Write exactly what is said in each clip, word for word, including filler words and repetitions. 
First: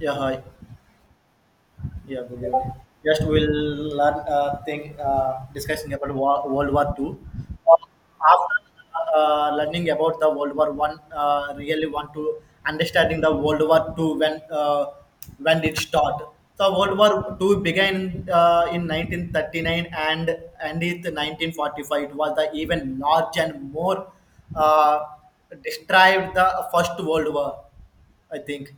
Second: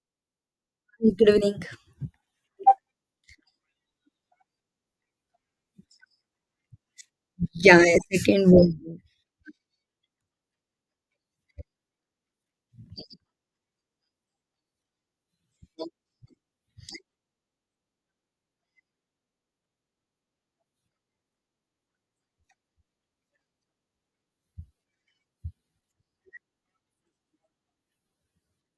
Yeah, hi. Good evening. Yeah, good evening. Just we'll learn uh, thing uh, Discussing about Wo- World War Two. Uh, Yeah, a second After world war. uh, learning about the World War One, uh, really want to understanding the World War Two when uh, when it started. So World War Two began uh, in nineteen thirty-nine and ended in nineteen forty-five. It was the even large and more uh, described the First World War, I think.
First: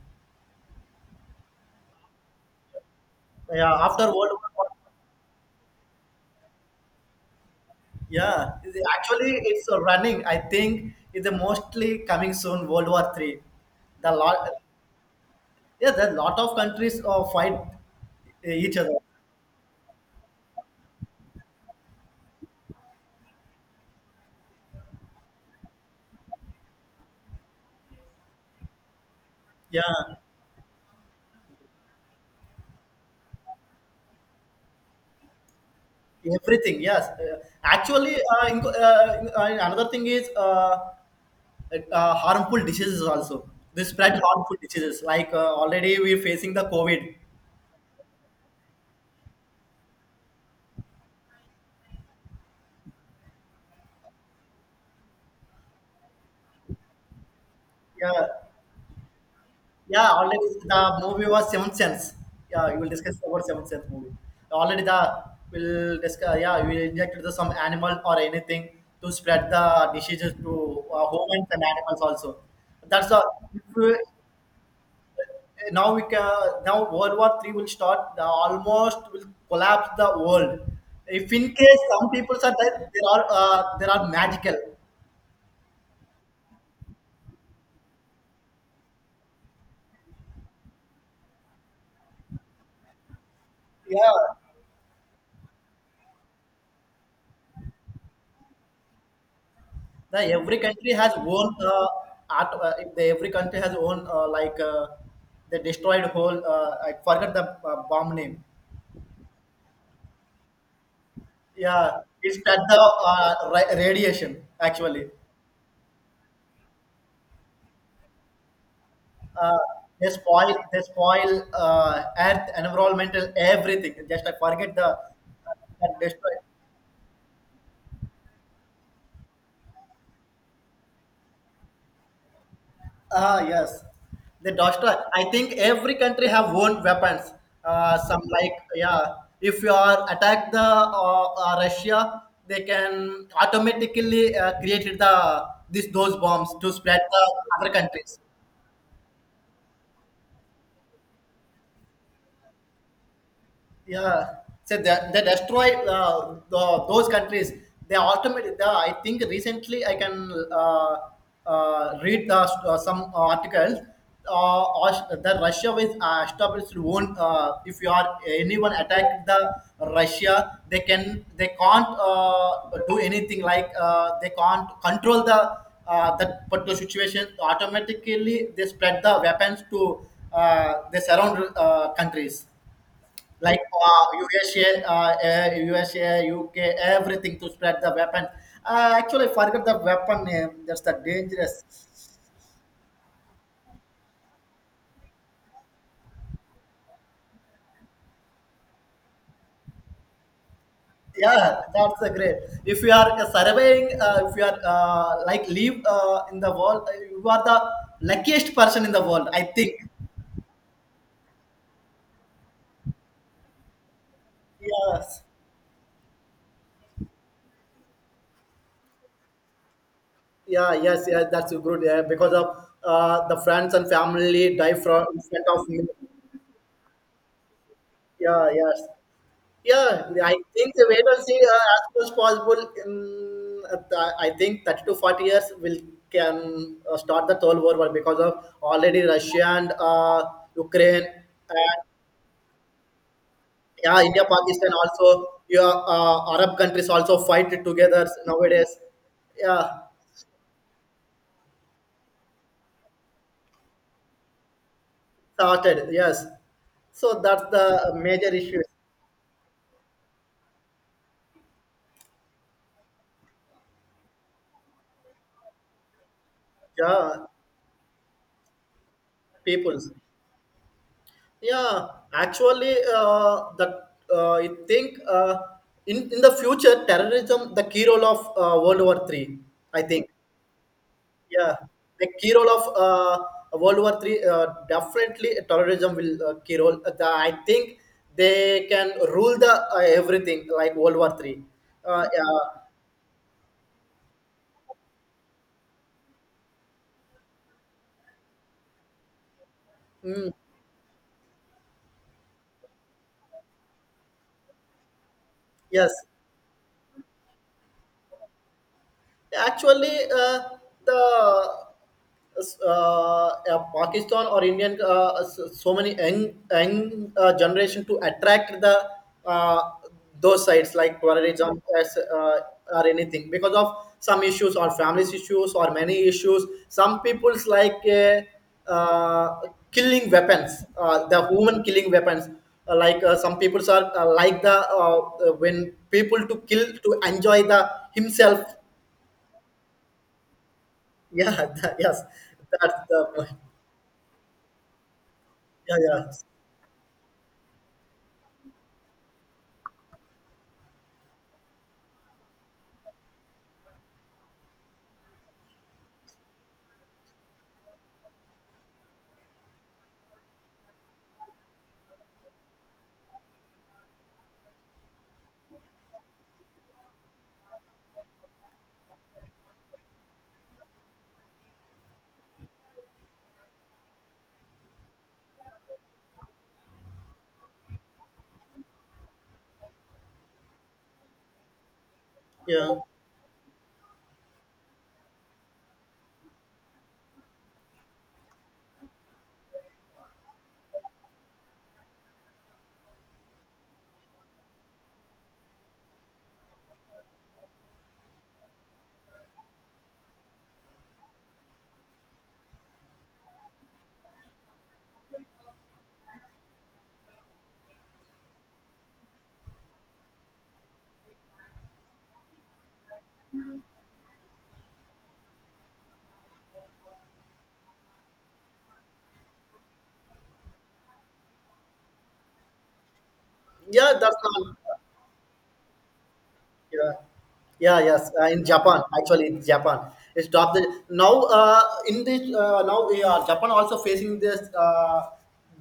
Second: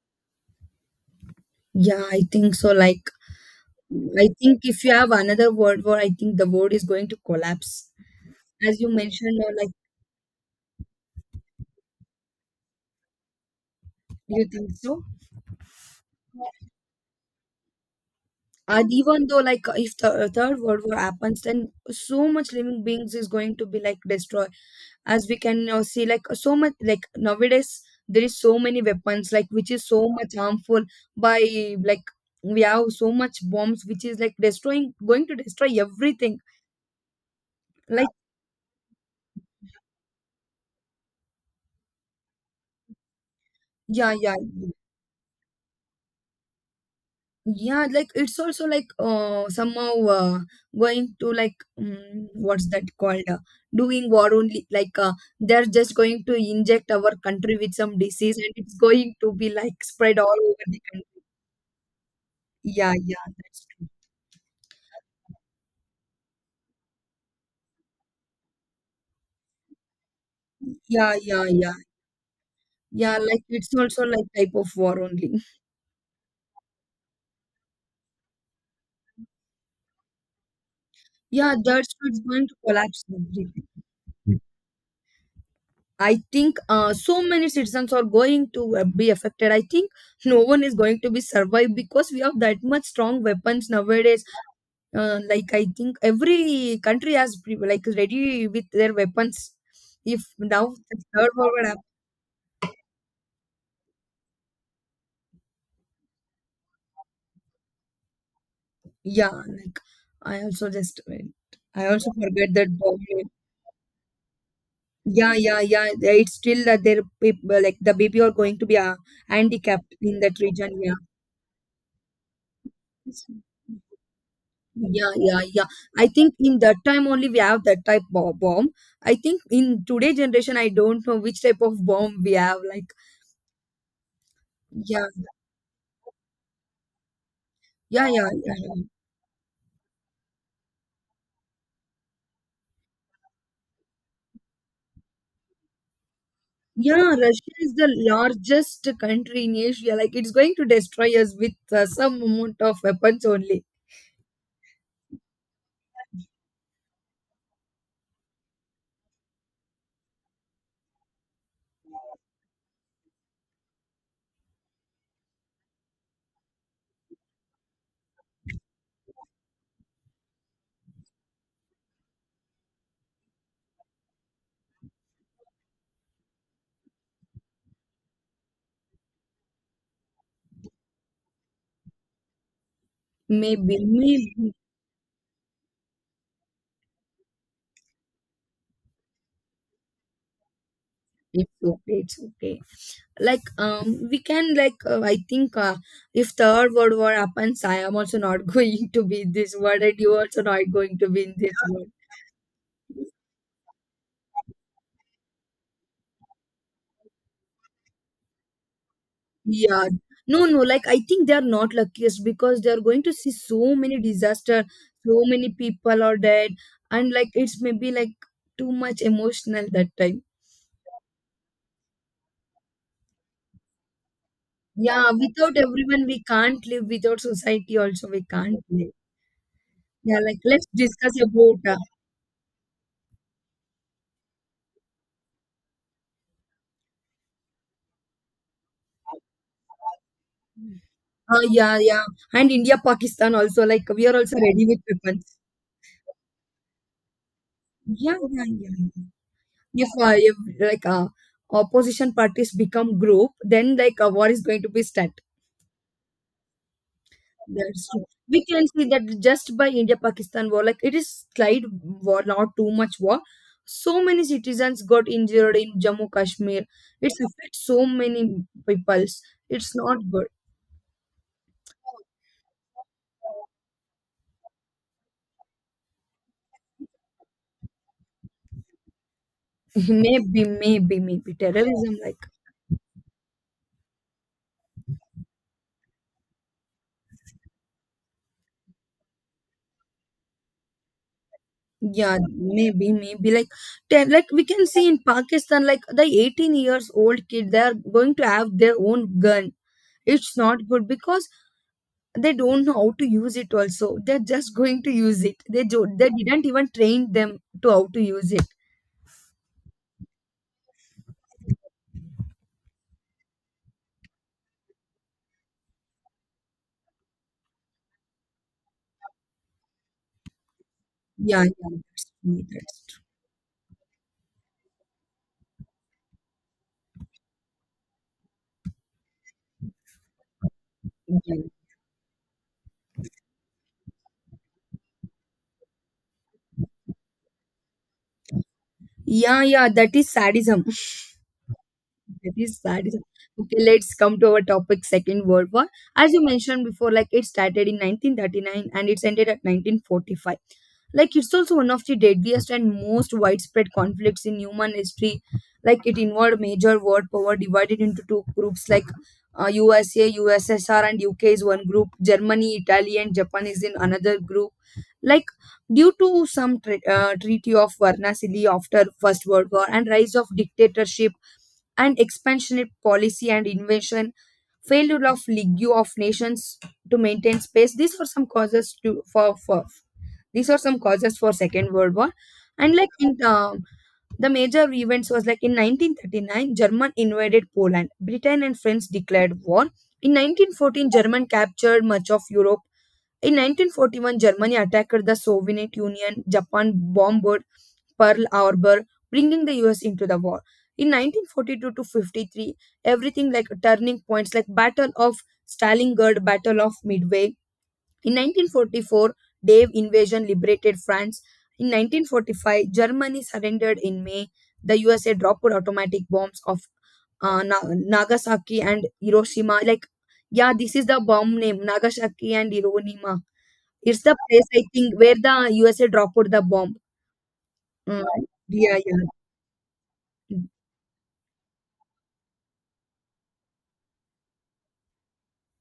Yeah, I think so. Like, Yeah, after I World War think One. if you have another world war, I think the world is going to collapse. Yeah, is- As you Actually, mentioned, uh, it's like, uh, running. I think it's a mostly coming soon. World War Three. The you lot, think so? yeah, the lot of countries uh, fight uh, each And other. even though, like, if the uh, third world war happens, then so much living beings is going to be like destroyed. As we can now see, like, so much, like nowadays there is so many weapons, like, which is so Yeah, much harmful by like. We have so much bombs, which is like destroying, going to destroy everything. everything. Yes, uh, Like actually, uh, in- uh, in- uh, another thing is uh, uh, harmful diseases also. They yeah, spread yeah. harmful Mhm. diseases like uh, already we're facing the COVID. Yeah. Like it's also like uh, somehow uh, going to like um, what's that called? Uh, doing war only. Like uh, they're just going to inject our country with some Yeah, disease, and it's going to be like yeah, spread all already over the the country. movie was Seventh Sense. Yeah, we will Yeah, discuss yeah, about that's Seventh Sense true. movie. Already the will discuss. Yeah, we will inject the some animal or anything to spread the diseases to uh, Yeah, yeah, humans and yeah, animals also. That's yeah. a Like if it's we, also like type of war only. now we can now World War Three will start. The almost will collapse the world. If in Yeah, case that's true. some It's people going to are there, collapse there are everything. uh, there are magical. I think uh, so many citizens are going to uh, be affected. I think no one is going to be survived because we have that much strong weapons Yeah, nowadays. Uh, like I think every country has pre- like ready with their weapons. the If every now country the has third world own would happen, uh, art. Uh, if the every country has own uh, like uh, they destroyed whole. Uh, I forgot the uh, bomb name. yeah. Like I also just went- I Yeah, also it's forget that that the dog name. uh, ra- radiation actually. Yeah, yeah, yeah. they- It's still that their people like the baby are going to be uh, Uh, handicapped they in that spoil region. they Yeah. spoil uh, earth environmental everything. Just I forget the uh, Yeah, yeah, yeah. that I destroy. think in that time only we have that type of bomb. I think in today generation, I don't know which type of bomb we have. Like, Ah, yes. The Dosta. yeah, I think every country have own weapons. Uh, yeah, some yeah, yeah. like Yeah. yeah, if you are attack the uh, uh, Russia, they can automatically uh, create the this those bombs to spread Yeah, the Russia other is the countries. largest country in Asia. Like, it's going to destroy us with uh, some amount of weapons only. Yeah, so they, they destroy uh, the, those countries they automated the, I think recently I can uh, uh, read the, uh, some articles, uh, Aus- the Russia with uh, established own. Uh, if you are anyone attack the Russia, they can they can't uh, do anything. Like uh, they can't control the uh, that particular situation. Automatically they spread the weapons to uh, they surround uh, countries like Maybe, uh, maybe. U S A, uh, eh, U S A, everything to spread the weapon. Uh, actually, forget the weapon name. That's the It's dangerous. okay, it's okay. Like, um, we can, like, uh, I think uh, if Third World War happens, I am also not going to be in this world, and you also not going to be in this Yeah, world. that's the great. If you are uh, surveying, uh, if you are uh, like live uh, in the world, uh, you are the luckiest person in the world, I think. Yeah, no, no. Like I think they are not luckiest because they are going to see so many disaster, so Yes. many people are dead, and like it's maybe like too much emotional that time. Yeah. Yes. Yeah. That's good. Yeah. Because of uh, the friends and family die from Yeah, in front without of me. everyone we can't live. Without society also we Yeah. can't Yes. live. Yeah, Yeah, I like let's think the wait discuss and see about. uh, Uh, as soon as possible. In, uh, th- I think thirty to forty years will can uh, start the whole world war because of already Russia and uh, Ukraine uh, Yeah, and yeah, and India, Pakistan also. Like yeah, we are India, also ready Pakistan with weapons. also. Yeah, uh, Arab countries also fight together Yeah, yeah, nowadays. yeah, yeah. Yeah, If, uh, if like uh, opposition parties become group, then like a war is going to be start. started, yes. So that's That's the true. major We issue. can see that just by India-Pakistan war, like it is slight war, not too much war. So many citizens got injured in Jammu Kashmir. It's Yeah, affects so many peoples. It's peoples. not good. Yeah, actually, uh, that uh, I think uh, in in the future, terrorism the key role of uh, World War Three. I think, Maybe, maybe, maybe yeah, terrorism. the Like key role of uh, World War Three, uh, definitely terrorism will uh, key role. Uh, The, I think they can rule the uh, everything like World War Three. Uh, yeah, yeah, maybe, maybe like ter- like we can see in Pakistan, like the eighteen years old kid, they are going to have their own gun. mm, It's not good because they don't know how to use it also. They're just going to use it. they do, yes. They didn't even train them to how to use it. Actually, uh, the uh, uh, Pakistan or Indian, uh, s- so many young, young uh, generation to attract the uh, those sites, like for Yeah, example yeah, as, that's uh, true, or that's anything because of some issues or families issues or many issues. Some people's like uh, uh, killing weapons, uh, true. the Yeah, human killing weapons. Uh, like uh, some peoples are uh, like the uh, uh, when people to kill to enjoy the himself. yeah, yeah, that is sadism. Yeah, that, yes, That is that's sadism. the point. Okay, let's come to our topic, second world war. Yeah, As yeah, you mentioned before, like it started in nineteen thirty-nine and it's ended at nineteen forty-five. Like it's also one of the deadliest and most widespread conflicts in human history. Like it involved major world power divided into two groups like uh, U S A, U S S R and U K is one group, Germany, Italy and Japan is in another group. Like due to some tre- uh, treaty of Varnasili after First World War and rise of dictatorship and expansionist policy and invasion, failure of League of Nations to maintain space. These are some causes to for, for these are some causes for Second World War. And yeah, like in um, the major events was like in nineteen thirty-nine, German invaded Poland. Britain and France declared war. In nineteen fourteen, German captured much of Europe. In nineteen forty-one, Germany attacked the Soviet Union. Japan bombed Pearl Harbor, bringing the U S into the war. In nineteen forty-two to fifty-three, everything like turning points like Battle of Stalingrad, Battle of Midway. In nineteen forty-four, Dave invasion liberated France. In nineteen forty-five, Germany surrendered in May. The U S A dropped automatic bombs of uh, Na- Nagasaki and Hiroshima. Like, yeah, this is the bomb name, Nagasaki and Hiroshima. yeah. It's That's the place, not. I think, where the U S A dropped the bomb. Yeah, yeah, Uh, yes. Uh, in yeah, Japan, yeah. actually, in Japan, it's top. The, now, uh, in this, uh, now we are Japan also facing this uh,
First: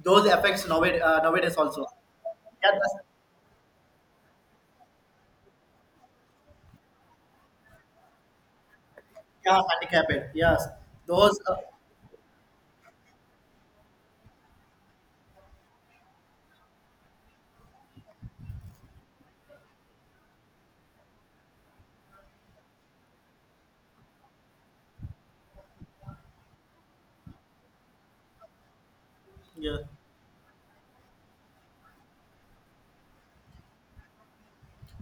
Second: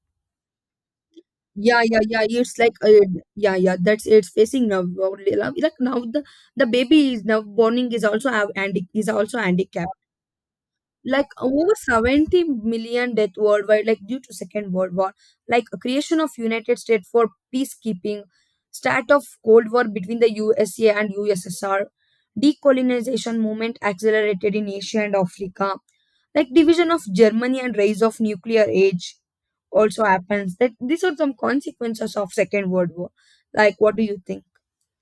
those effects nowadays, uh, nowadays Yeah, also. yeah, yeah. It's Yeah, like uh, that's, yeah, yeah. That's it's facing now. Only now- Like now, The the baby is now borning is also have handic is also yeah, handicapped. handicapped. Yes, Like those. Uh, over seventy million death worldwide, like due to Second World War. Like creation of United States for peacekeeping, start of Cold War between the U S A and U S S R, decolonization movement accelerated in Asia and Africa, like division of Germany and rise of nuclear age yeah. also happens. That These are some consequences of second world war. Like, what do you think?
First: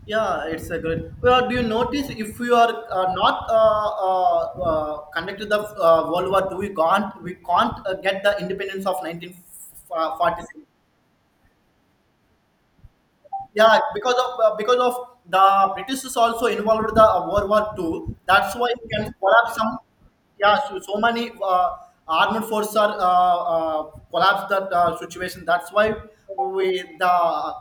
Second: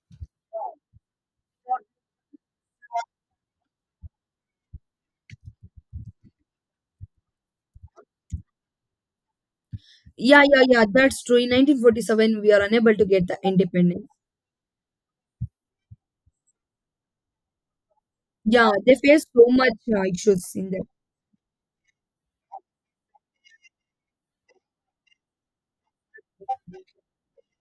Yeah, it's a good. Well, do you notice, if you are uh, not uh, uh, uh, connected to the uh, World War Two, we can't we can't uh, get the independence of Yeah, nineteen forty-six. yeah, yeah, that's true. In nineteen forty-seven we are unable to get the Yeah, independence. because of uh, because of the british is also involved the uh, world war Two. That's why Yeah, you they can face so collapse much some. uh, issues Yeah, in so, that. so many uh, armed forces are uh, uh, collapse that uh, situation. That's why we the,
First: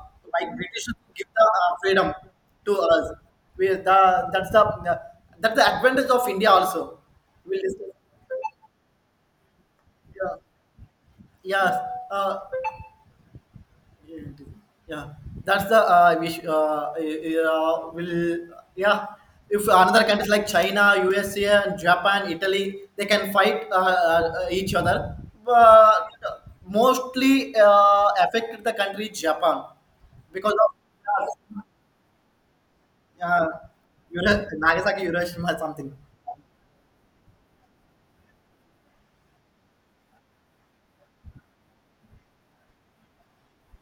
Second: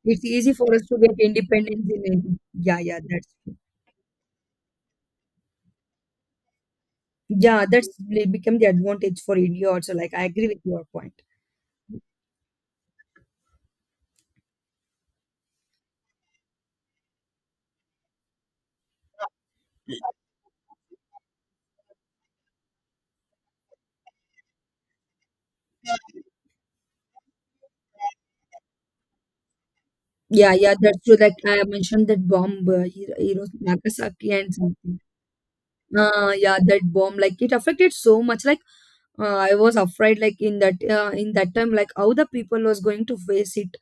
It's like easy for us british to get give the uh, independence in freedom in- to yeah, yeah, us. that's true. We the, that's the uh, that's the advantage of india also. We'll Yeah, discuss. that's like, become the advantage for India also. Like, I Yeah, agree with your point. yeah, uh, yeah, that's the uh, wish. Uh, uh, will, yeah, if another countries like China, U S A, and Japan, Italy, they can fight uh, uh, each other. But mostly uh, affected the country Japan Yeah, because yeah, that's true. Like of I mentioned that bomb, uh, Hiro- uh, Hiro- Nagasaki Hiro- and something. Nagasaki, Hiroshima, something. Uh, yeah, that bomb, like it affected so much. Like uh, I was afraid, like in that uh, in that time, like how the people was going to face it.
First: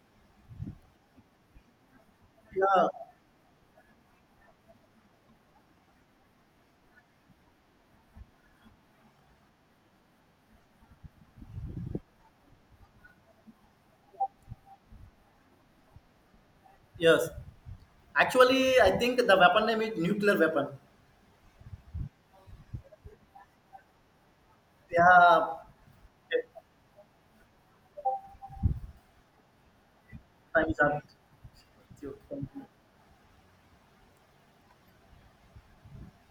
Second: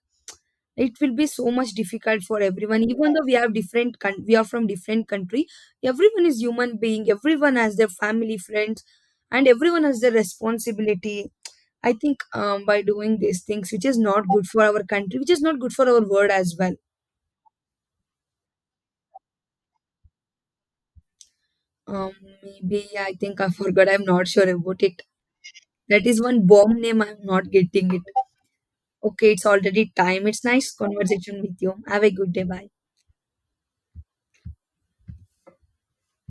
It will be so much difficult for everyone. Yeah, Even though we have different, coun- we are from different country. Everyone is human being. Everyone has their family, friends, and everyone has their responsibility. I think um, by doing these things, which is not good for our country, which is not good for our world as well. yes. Actually, I think the weapon name is nuclear weapon. Um, maybe I think I forgot. I'm not sure about it. Yeah. That is Okay. one bomb name. I'm not getting it. Okay, it's already time. It's Time nice is up. conversation with you. Thank Have a good day. you. Bye.